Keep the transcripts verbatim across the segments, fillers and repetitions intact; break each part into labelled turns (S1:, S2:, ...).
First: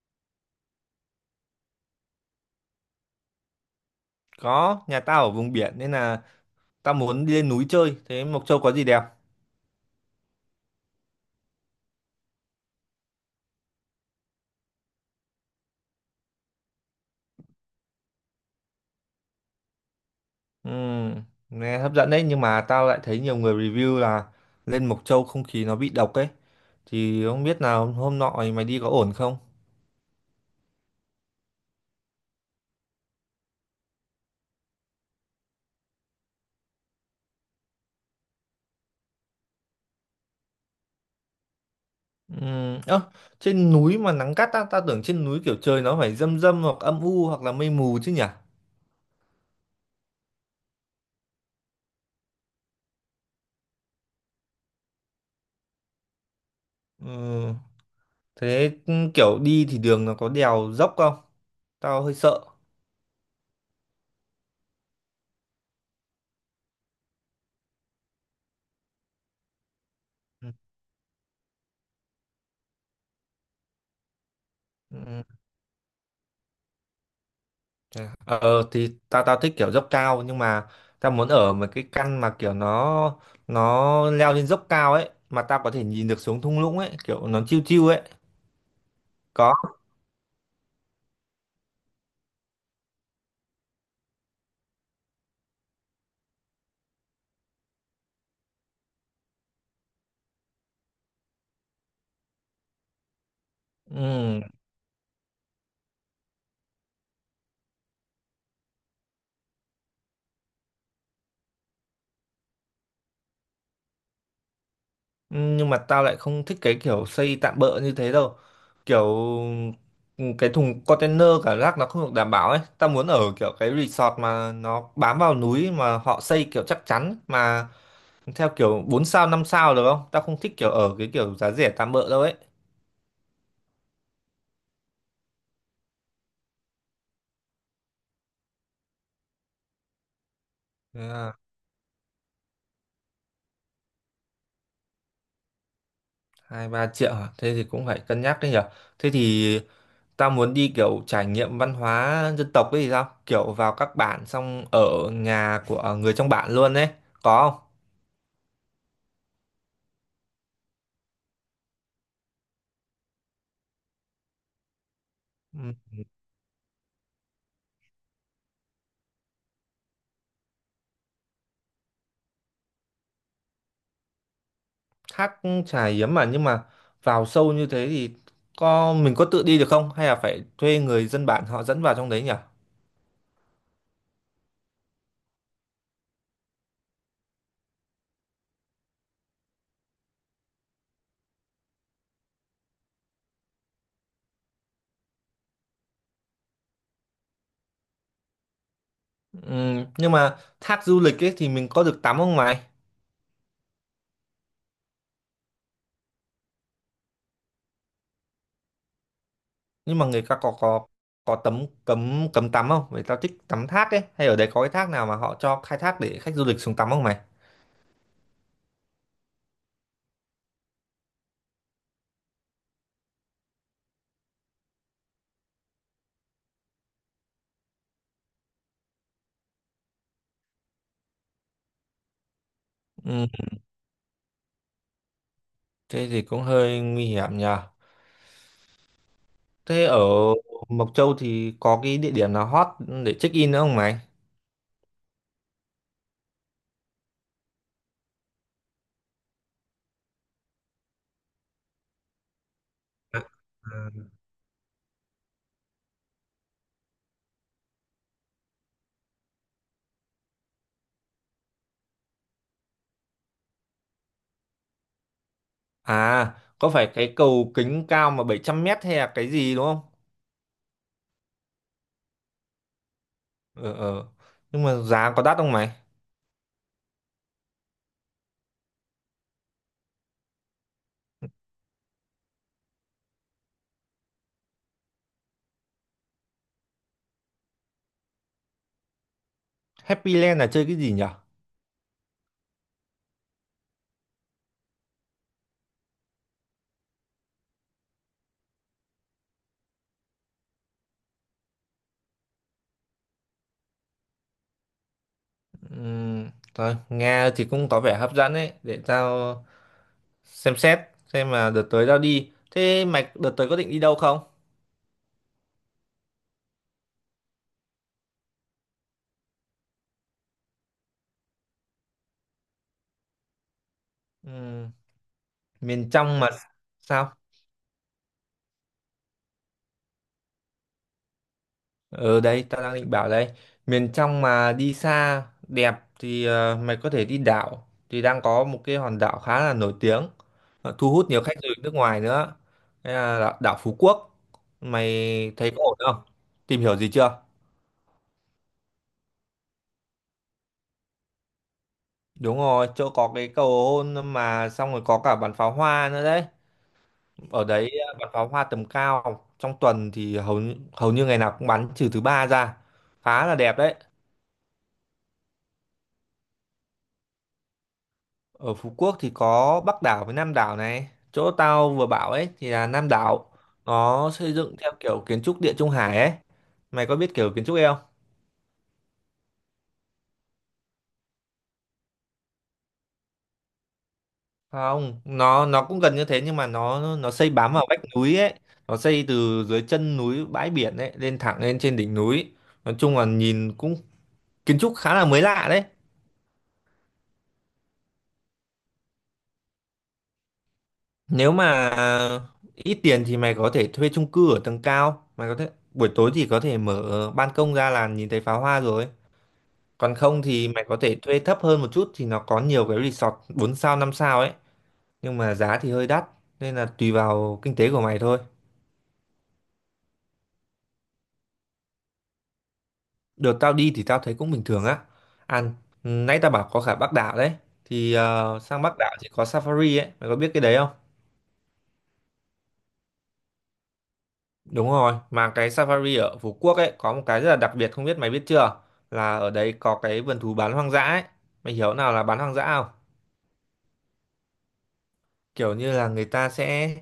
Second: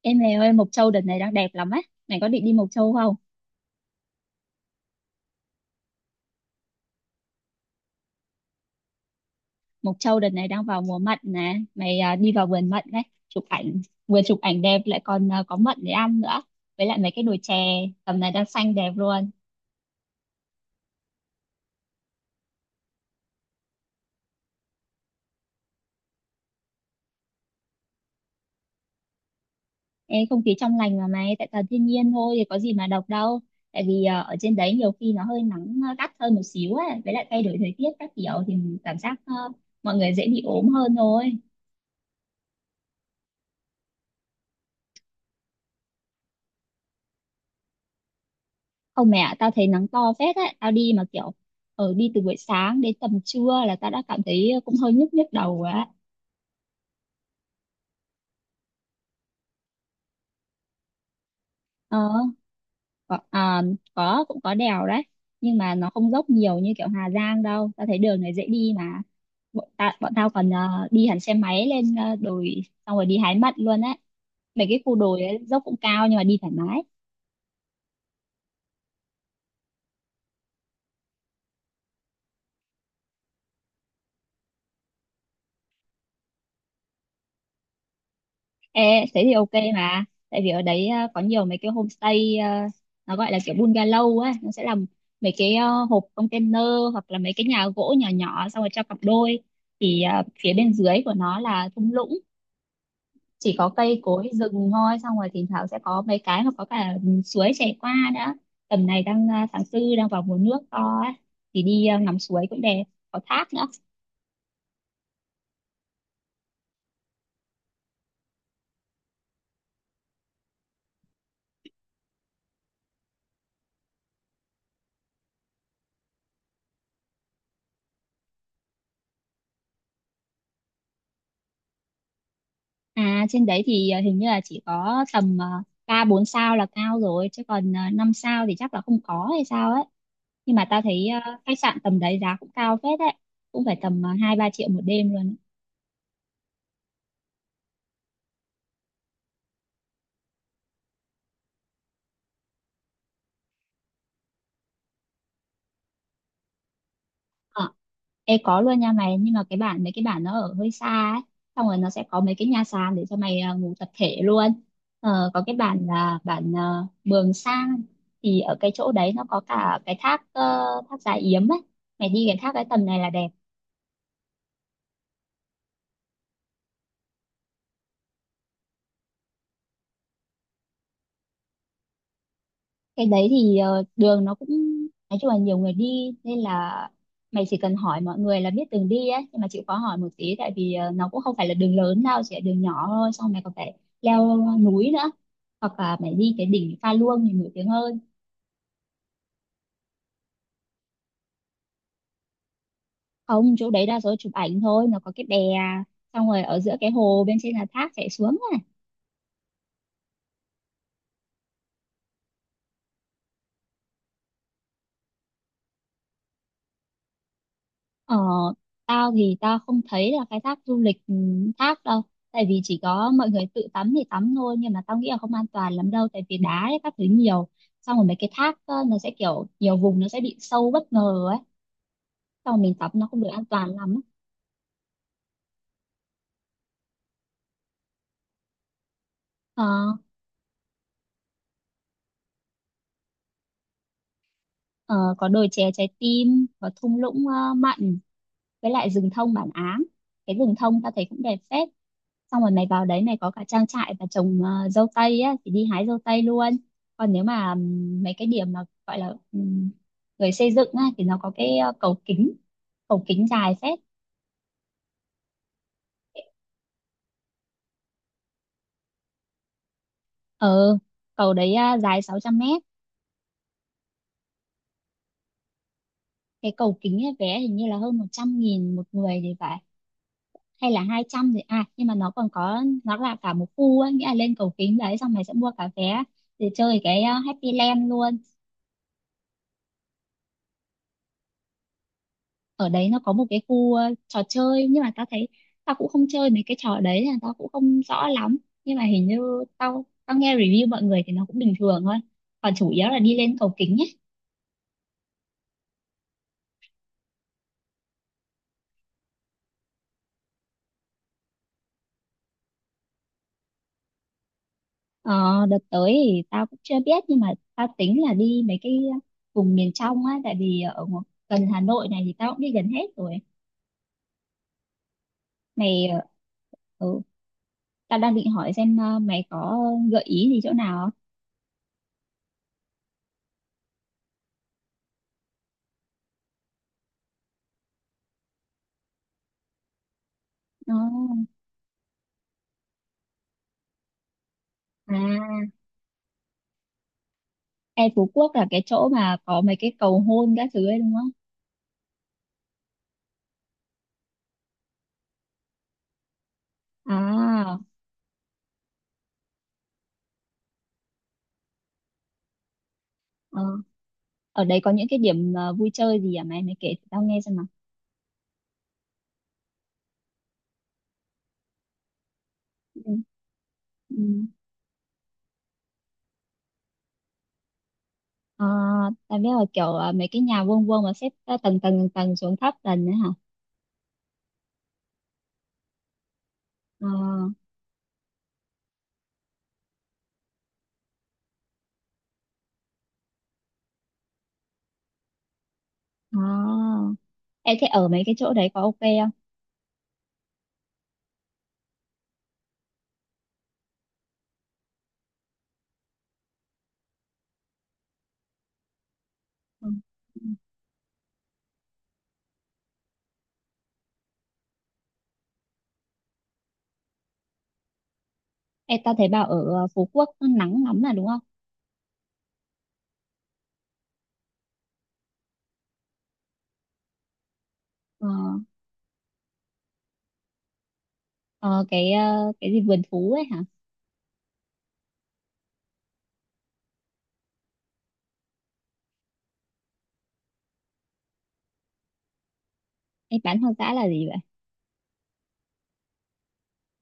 S1: Em này ơi, Mộc Châu đợt này đang đẹp lắm ấy. Mày có định đi Mộc Châu không?
S2: Có, nhà tao ở vùng biển nên là tao muốn đi lên núi chơi. Thế Mộc Châu có gì đẹp?
S1: Mộc Châu đợt này đang vào mùa mận nè. Mày à, đi vào vườn mận đấy. Chụp ảnh, vừa chụp ảnh đẹp lại còn à, có mận để ăn nữa. Với lại mấy cái đồi chè tầm này đang xanh đẹp luôn.
S2: Ừ, nghe hấp dẫn đấy nhưng mà tao lại thấy nhiều người review là lên Mộc Châu không khí nó bị độc ấy. Thì không biết là hôm hôm nọ mày đi có ổn không?
S1: Ê, không khí trong lành mà mày, tại toàn thiên nhiên thôi thì có gì mà độc đâu. Tại vì à, ở trên đấy nhiều khi nó hơi nắng à, gắt hơn một xíu ấy. Với lại thay đổi thời tiết các kiểu thì mình cảm giác à, mọi người dễ bị ốm hơn thôi.
S2: Ừ, ơ, trên núi mà nắng gắt á, tao tưởng trên núi kiểu trời nó phải râm râm hoặc âm u hoặc là mây mù chứ nhỉ?
S1: Không mẹ ạ, tao thấy nắng to phết á, tao đi mà kiểu ở đi từ buổi sáng đến tầm trưa là tao đã cảm thấy cũng hơi nhức nhức đầu rồi á.
S2: Ừ, thế kiểu đi thì đường nó có đèo dốc không?
S1: Ờ,
S2: Tao hơi sợ.
S1: có, à, có cũng có đèo đấy, nhưng mà nó không dốc nhiều như kiểu Hà Giang đâu. Tao thấy đường này dễ đi mà. Bọn, ta, bọn tao còn ờ, đi hẳn xe máy lên ờ, đồi xong rồi đi hái mận luôn á. Mấy cái khu
S2: Ừ.
S1: đồi ấy, dốc cũng cao nhưng mà đi thoải mái.
S2: Thế à? Ờ thì tao tao thích kiểu dốc cao nhưng mà tao muốn ở một cái căn mà kiểu nó nó leo lên dốc cao ấy mà tao có thể nhìn được xuống thung lũng ấy kiểu nó chill chill ấy
S1: Ê, thế thì ok
S2: có
S1: mà tại vì ở đấy ờ, có nhiều mấy cái homestay ờ, nó gọi là kiểu bungalow ấy, nó sẽ làm mấy cái ờ, hộp container hoặc là mấy cái nhà gỗ nhỏ nhỏ xong rồi cho cặp đôi, thì ờ, phía bên dưới của nó là thung lũng, chỉ có cây cối
S2: ừ.
S1: rừng thôi, xong rồi thỉnh thoảng sẽ có mấy cái mà có cả suối chảy qua nữa. Tầm này đang ờ, tháng tư, đang vào mùa nước to ấy, thì đi ờ, ngắm suối cũng đẹp, có thác nữa.
S2: Ừ, nhưng mà tao lại không thích cái kiểu xây tạm bợ như thế đâu kiểu ừ, cái thùng container cả rác nó không được đảm bảo ấy, tao muốn ở kiểu cái resort mà nó bám vào núi mà họ xây kiểu chắc chắn mà theo kiểu bốn sao năm sao được không. Tao không thích kiểu ở cái kiểu giá rẻ tạm bợ đâu ấy.
S1: À, trên đấy thì ờ, hình như là chỉ có tầm ờ, ba bốn sao là cao rồi, chứ còn ờ, năm sao thì chắc là không có hay sao ấy. Nhưng mà tao thấy ờ,
S2: À.
S1: khách sạn tầm đấy giá cũng cao phết đấy, cũng phải tầm ờ, hai ba triệu một đêm luôn ấy.
S2: Hai ba triệu à? Thế thì cũng phải cân nhắc đấy nhở. Thế thì ta muốn đi kiểu trải nghiệm văn hóa dân tộc ấy thì sao, kiểu vào các bản xong ở nhà của người trong bản luôn đấy, có không?
S1: Ờ, Ê, có luôn nha mày, nhưng mà cái bản mấy cái bản nó ở hơi xa ấy, xong rồi nó sẽ có mấy cái nhà sàn để cho mày ờ, ngủ tập thể luôn. Ờ, có cái
S2: Ừ,
S1: bản là bản ờ, Mường Sang, thì ở cái chỗ đấy nó có cả cái thác ờ, thác Già Yếm ấy. Mày đi cái thác cái tầm này là đẹp.
S2: thác Chài Yếm mà, nhưng mà vào sâu như thế thì có mình có tự đi được không hay là phải thuê người dân bản họ dẫn vào trong đấy nhở?
S1: Cái đấy thì ờ, đường nó cũng, nói chung là nhiều người đi nên là mày chỉ cần hỏi mọi người là biết đường đi ấy, nhưng mà chịu khó hỏi một tí, tại vì ờ, nó cũng không phải là đường lớn đâu, chỉ là đường nhỏ thôi, xong mày còn phải leo núi nữa, hoặc là mày đi cái đỉnh Pha Luông thì nổi tiếng hơn.
S2: Ừ, nhưng mà thác du lịch ấy thì mình có được tắm không mày?
S1: Không, chỗ đấy đa số chụp ảnh thôi, nó có cái bè xong rồi ở giữa cái hồ, bên trên là thác chảy xuống.
S2: Nhưng mà người ta có có có tấm cấm cấm tắm không, người ta thích tắm thác ấy, hay ở đấy có cái thác nào mà họ cho khai thác để khách du lịch xuống tắm không mày?
S1: Ờ, tao thì tao không thấy là cái thác du lịch ừ, thác đâu, tại vì chỉ có mọi người tự tắm thì tắm thôi, nhưng mà tao nghĩ là không an toàn lắm đâu, tại vì đá ấy, các thứ nhiều, xong rồi mấy cái thác ờ, nó sẽ kiểu nhiều vùng nó sẽ bị sâu bất ngờ ấy, xong rồi mình tắm nó không
S2: Ừ,
S1: được an toàn lắm.
S2: thế thì cũng hơi nguy hiểm nhờ.
S1: Ờ,
S2: Thế ở Mộc Châu thì có cái địa điểm nào hot để check in nữa không mày?
S1: ờ, có đồi chè trái tim, có thung lũng ờ, mặn, với lại rừng thông bản Áng. Cái rừng thông ta thấy cũng đẹp phết, xong rồi mày vào đấy mày
S2: À,
S1: có cả trang trại và trồng ờ, dâu tây á thì đi hái dâu tây luôn. Còn nếu mà ừm, mấy cái điểm mà gọi là ừm, người xây dựng á thì nó có cái ờ, cầu kính, cầu kính dài phết.
S2: à, có phải cái cầu kính cao mà 700 mét hay là cái gì đúng không?
S1: ờ Cầu đấy ờ, dài sáu trăm mét.
S2: Ờ ờ, nhưng mà giá có đắt không mày?
S1: Cái cầu kính ấy, vé hình như là hơn một trăm nghìn một người thì phải, hay là hai trăm thì à nhưng mà nó còn có, nó là cả một khu á, nghĩa là lên cầu kính đấy xong mày sẽ mua cả vé để chơi cái ờ, Happy Land luôn.
S2: Happy Land là chơi cái gì nhở?
S1: Ở đấy nó có một cái khu ờ, trò chơi, nhưng mà tao thấy tao cũng không chơi mấy cái trò đấy nên là tao cũng không rõ lắm, nhưng mà hình như tao tao nghe review mọi người thì nó cũng bình thường thôi, còn chủ yếu là đi lên cầu kính ấy.
S2: Ừm, thôi nghe thì cũng có vẻ hấp dẫn ấy, để tao xem xét xem là đợt tới tao đi. Thế mày đợt tới có định đi đâu không?
S1: ờ, Đợt tới thì tao cũng chưa biết, nhưng mà tao tính là đi mấy cái vùng miền trong á, tại vì ở ngo- gần Hà Nội này thì tao cũng đi gần hết rồi.
S2: Ừ,
S1: Mày
S2: miền
S1: ờ,
S2: trong mà
S1: ừ,
S2: sao?
S1: tao đang định hỏi xem ờ, mày có gợi ý gì chỗ nào
S2: Ở đây tao đang định bảo đây. Miền trong mà đi xa đẹp thì ờ, mày có thể đi đảo. Thì đang có một cái hòn đảo khá là nổi tiếng, ờ, thu hút nhiều
S1: không?
S2: khách du lịch nước ngoài nữa. Đây là đảo, đảo Phú Quốc. Mày
S1: Ờ,
S2: thấy
S1: à.
S2: có ổn không, tìm hiểu gì chưa?
S1: Ê, Phú Quốc là cái chỗ mà có mấy cái cầu hôn các thứ ấy đúng không?
S2: Đúng rồi, chỗ có cái cầu hôn mà, xong rồi có cả bắn pháo hoa nữa đấy. Ở
S1: À,
S2: đấy bắn pháo hoa tầm cao trong tuần thì hầu như, hầu như ngày nào cũng bắn, trừ thứ ba ra. Khá là
S1: ờ.
S2: đẹp đấy.
S1: Ở đấy có những cái điểm ờ, vui chơi gì à mày? Mày kể tao nghe xem nào.
S2: Ở Phú Quốc thì có Bắc đảo với Nam đảo. Này chỗ tao vừa bảo ấy thì là
S1: Ừ.
S2: Nam đảo, nó
S1: Ừ.
S2: xây dựng theo kiểu kiến trúc Địa Trung Hải ấy. Mày có biết kiểu kiến trúc ấy không?
S1: Ờ, tao biết là kiểu ờ, mấy cái nhà vuông vuông mà xếp ờ, tầng tầng tầng tầng xuống thấp tầng đấy hả?
S2: Không, nó nó cũng gần như thế nhưng mà
S1: Ờ,
S2: nó nó xây bám vào vách núi ấy, nó xây từ dưới chân núi bãi biển ấy lên thẳng lên trên đỉnh núi. Nói chung là nhìn cũng kiến trúc khá là mới lạ đấy.
S1: à. Ê, thế ở mấy cái chỗ đấy có ok không?
S2: Nếu mà ít tiền thì mày có thể thuê chung cư ở tầng cao, mày có thể buổi tối thì có thể mở ban công ra là nhìn thấy pháo hoa rồi.
S1: Ừ.
S2: Còn
S1: Ừ.
S2: không thì mày có thể thuê thấp hơn một chút thì nó có nhiều cái resort bốn sao năm sao ấy, nhưng mà giá thì hơi đắt, nên là tùy vào kinh tế của mày thôi.
S1: Ê, tao thấy bảo ở ờ, Phú Quốc nó nắng lắm là đúng không?
S2: Đợt tao đi thì tao thấy cũng bình thường á. Ăn, nãy tao bảo có cả Bắc đảo đấy. Thì
S1: Ờ,
S2: ờ, sang Bắc đảo thì có Safari ấy, mày có biết cái đấy không?
S1: ờ, cái ờ, cái gì vườn thú ấy hả?
S2: Đúng rồi, mà cái Safari ở Phú Quốc ấy có một cái rất là đặc biệt không biết mày biết chưa? Là ở đấy có cái vườn thú bán hoang dã ấy. Mày hiểu nào là bán hoang dã không?
S1: Ê, bán hoang dã là gì vậy?
S2: Kiểu như là người ta sẽ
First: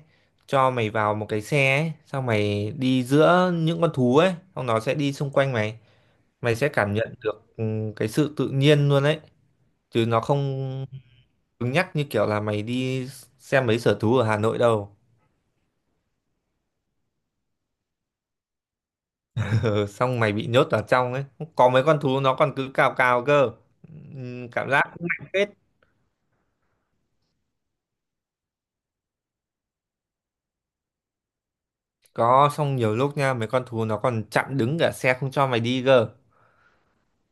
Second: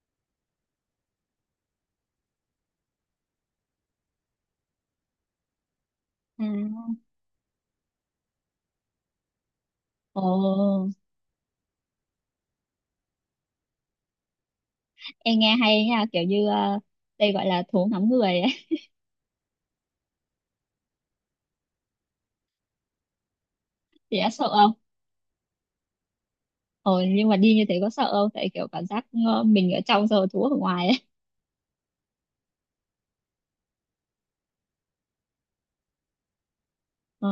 S2: cho mày vào một cái xe ấy, xong mày đi giữa những con thú ấy, xong nó sẽ đi xung quanh mày.
S1: À,
S2: Mày sẽ cảm nhận được ừ, cái sự tự nhiên luôn ấy, chứ nó không
S1: ồ,
S2: cứng nhắc như kiểu là mày đi xem mấy sở thú ở Hà Nội đâu.
S1: em nghe hay nha, kiểu như ờ, đây gọi là thú ngắm người ấy.
S2: Ừ, xong mày bị nhốt vào trong ấy. Có mấy con thú nó còn cứ cào cào cơ.
S1: Thì đã
S2: Ừ,
S1: sợ
S2: cảm
S1: không?
S2: giác cũng mạnh phết.
S1: Ồ, nhưng mà đi như thế có sợ không, tại kiểu cảm giác ờ, mình ở trong rồi thú ở ngoài ấy.
S2: Có, xong nhiều lúc nha, mấy con thú nó còn chặn đứng cả xe không cho mày đi cơ.
S1: Ờ,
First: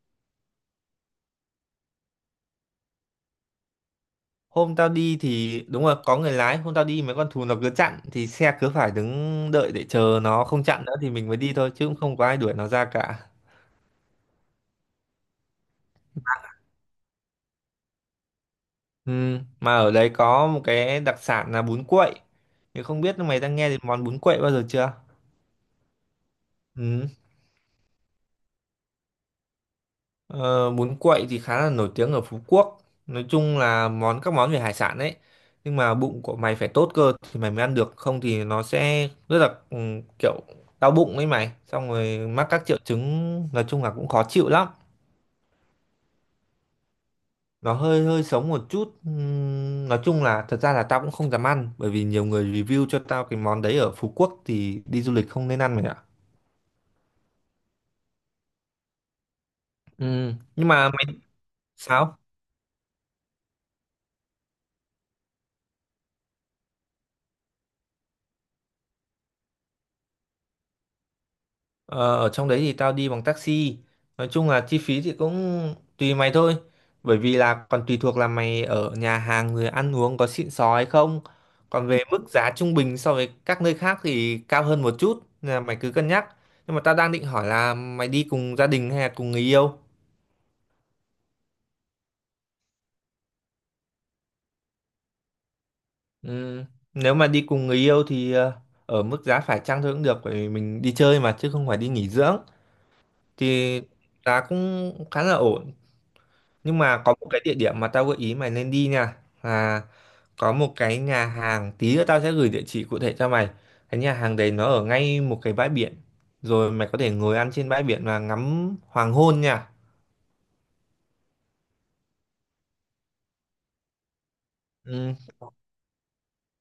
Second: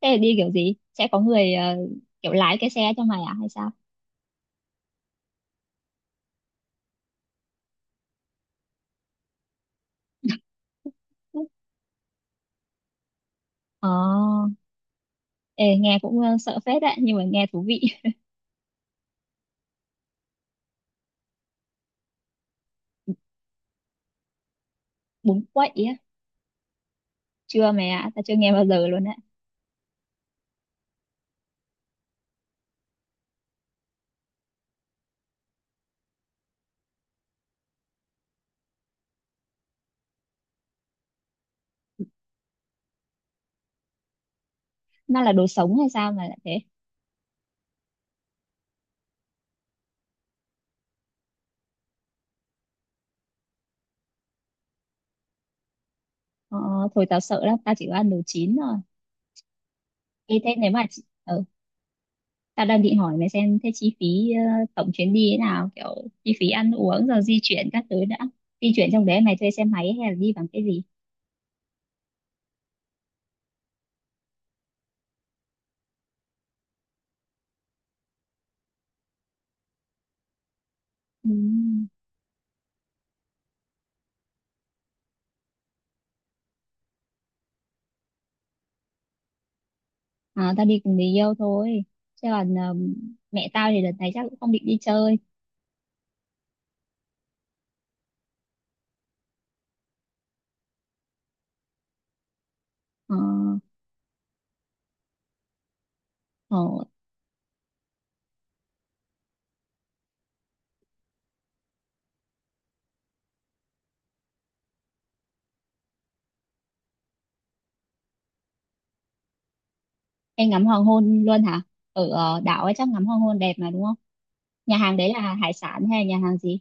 S1: thế là đi kiểu gì sẽ có người ờ, kiểu lái cái xe cho mày à hay sao?
S2: Hôm tao đi thì đúng rồi, có người lái. Hôm tao đi mấy con thú nó cứ chặn, thì xe cứ phải đứng đợi để chờ nó không chặn nữa thì mình mới đi thôi, chứ cũng không có ai đuổi nó ra cả.
S1: Ờ, ê, nghe cũng ờ, sợ phết đấy nhưng mà nghe thú vị.
S2: Ừ. Mà ở đấy có một cái đặc sản là bún quậy. Thì không biết mày đang nghe đến món bún quậy bao giờ chưa?
S1: Bún quậy á?
S2: Ừ.
S1: Chưa mày ạ, tao chưa nghe bao giờ luôn đấy.
S2: Ờ, bún quậy thì khá là nổi tiếng ở Phú Quốc, nói chung là món các món về hải sản đấy, nhưng mà bụng của mày phải tốt cơ thì mày mới ăn được, không thì nó sẽ rất là ừ, kiểu đau bụng ấy mày, xong rồi mắc các triệu chứng, nói chung là cũng khó chịu lắm.
S1: Nó là đồ sống hay sao mà lại thế?
S2: Nó hơi hơi sống một chút. Ừm, nói chung là thật ra là tao cũng không dám ăn, bởi vì nhiều người review cho tao cái món đấy ở Phú Quốc thì đi du lịch không nên ăn mày ạ.
S1: Ờ, thôi tao sợ lắm, tao chỉ có ăn đồ chín thôi. Ê,
S2: Ừm,
S1: thế
S2: nhưng
S1: nếu mà
S2: mà
S1: chị-
S2: mày
S1: ừ,
S2: sao?
S1: Tao đang định hỏi mày xem thế chi phí ờ, tổng chuyến đi thế nào, kiểu chi phí ăn uống rồi di chuyển các thứ đã. Di chuyển trong đấy mày thuê xe máy hay là đi bằng cái gì?
S2: Ờ, ở trong đấy thì tao đi bằng taxi. Nói chung là chi phí thì cũng tùy mày thôi. Bởi vì là còn tùy thuộc là mày ở nhà hàng rồi ăn uống có xịn sò hay không.
S1: Ừ.
S2: Còn về mức giá trung bình so với các nơi khác thì cao hơn một chút. Nên là mày cứ cân nhắc. Nhưng mà tao đang định hỏi là mày đi cùng gia đình hay là cùng người yêu?
S1: À, tao đi cùng người yêu thôi. Chứ còn ờ, mẹ tao thì đợt này chắc cũng không định đi chơi.
S2: Ừm, nếu mà đi cùng người yêu thì ờ, ở mức giá phải chăng thôi cũng được. Bởi vì mình đi chơi mà chứ không phải đi nghỉ dưỡng.
S1: Ờ,
S2: Thì giá cũng khá là ổn. Nhưng
S1: ờ,
S2: mà có một cái địa điểm mà tao gợi ý mày nên đi nha, là có một cái nhà hàng, tí nữa tao sẽ gửi địa chỉ cụ thể cho mày. Cái nhà hàng đấy nó ở ngay một cái bãi biển. Rồi mày có thể ngồi ăn trên bãi biển và ngắm hoàng hôn nha.
S1: em ngắm hoàng hôn luôn hả? Ở ờ, đảo ấy chắc ngắm hoàng hôn đẹp mà đúng không? Nhà hàng đấy
S2: Ừ,
S1: là hải sản hay nhà hàng gì?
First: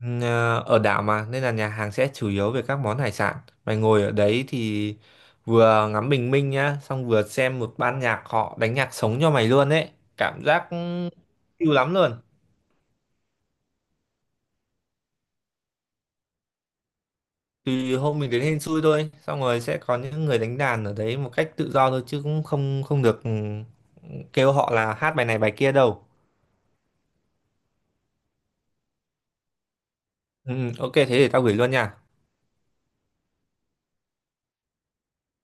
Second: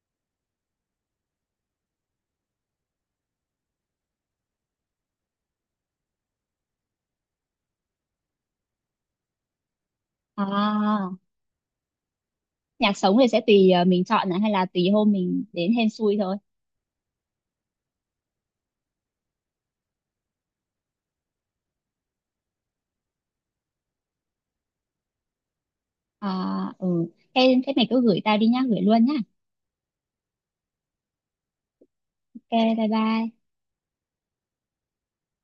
S2: ừ, ờ, ở đảo mà nên là nhà hàng sẽ chủ yếu về các món hải sản. Mày ngồi ở đấy thì vừa ngắm bình minh nhá, xong vừa xem một ban nhạc họ đánh nhạc sống cho mày luôn ấy. Cảm giác
S1: À,
S2: siêu lắm luôn.
S1: nhạc sống thì sẽ tùy ờ, mình chọn này hay là tùy hôm mình đến hên xui thôi.
S2: Thì hôm mình đến hên xui thôi, xong rồi sẽ có những người đánh đàn ở đấy một cách tự do thôi, chứ cũng không không được ừ, kêu họ là hát bài này bài kia đâu.
S1: À, ừ. Thế, thế mày cứ gửi tao đi nhá, gửi luôn nhá.
S2: Ừ, ừ, ok thế thì tao gửi luôn nha.
S1: Ok, bye bye.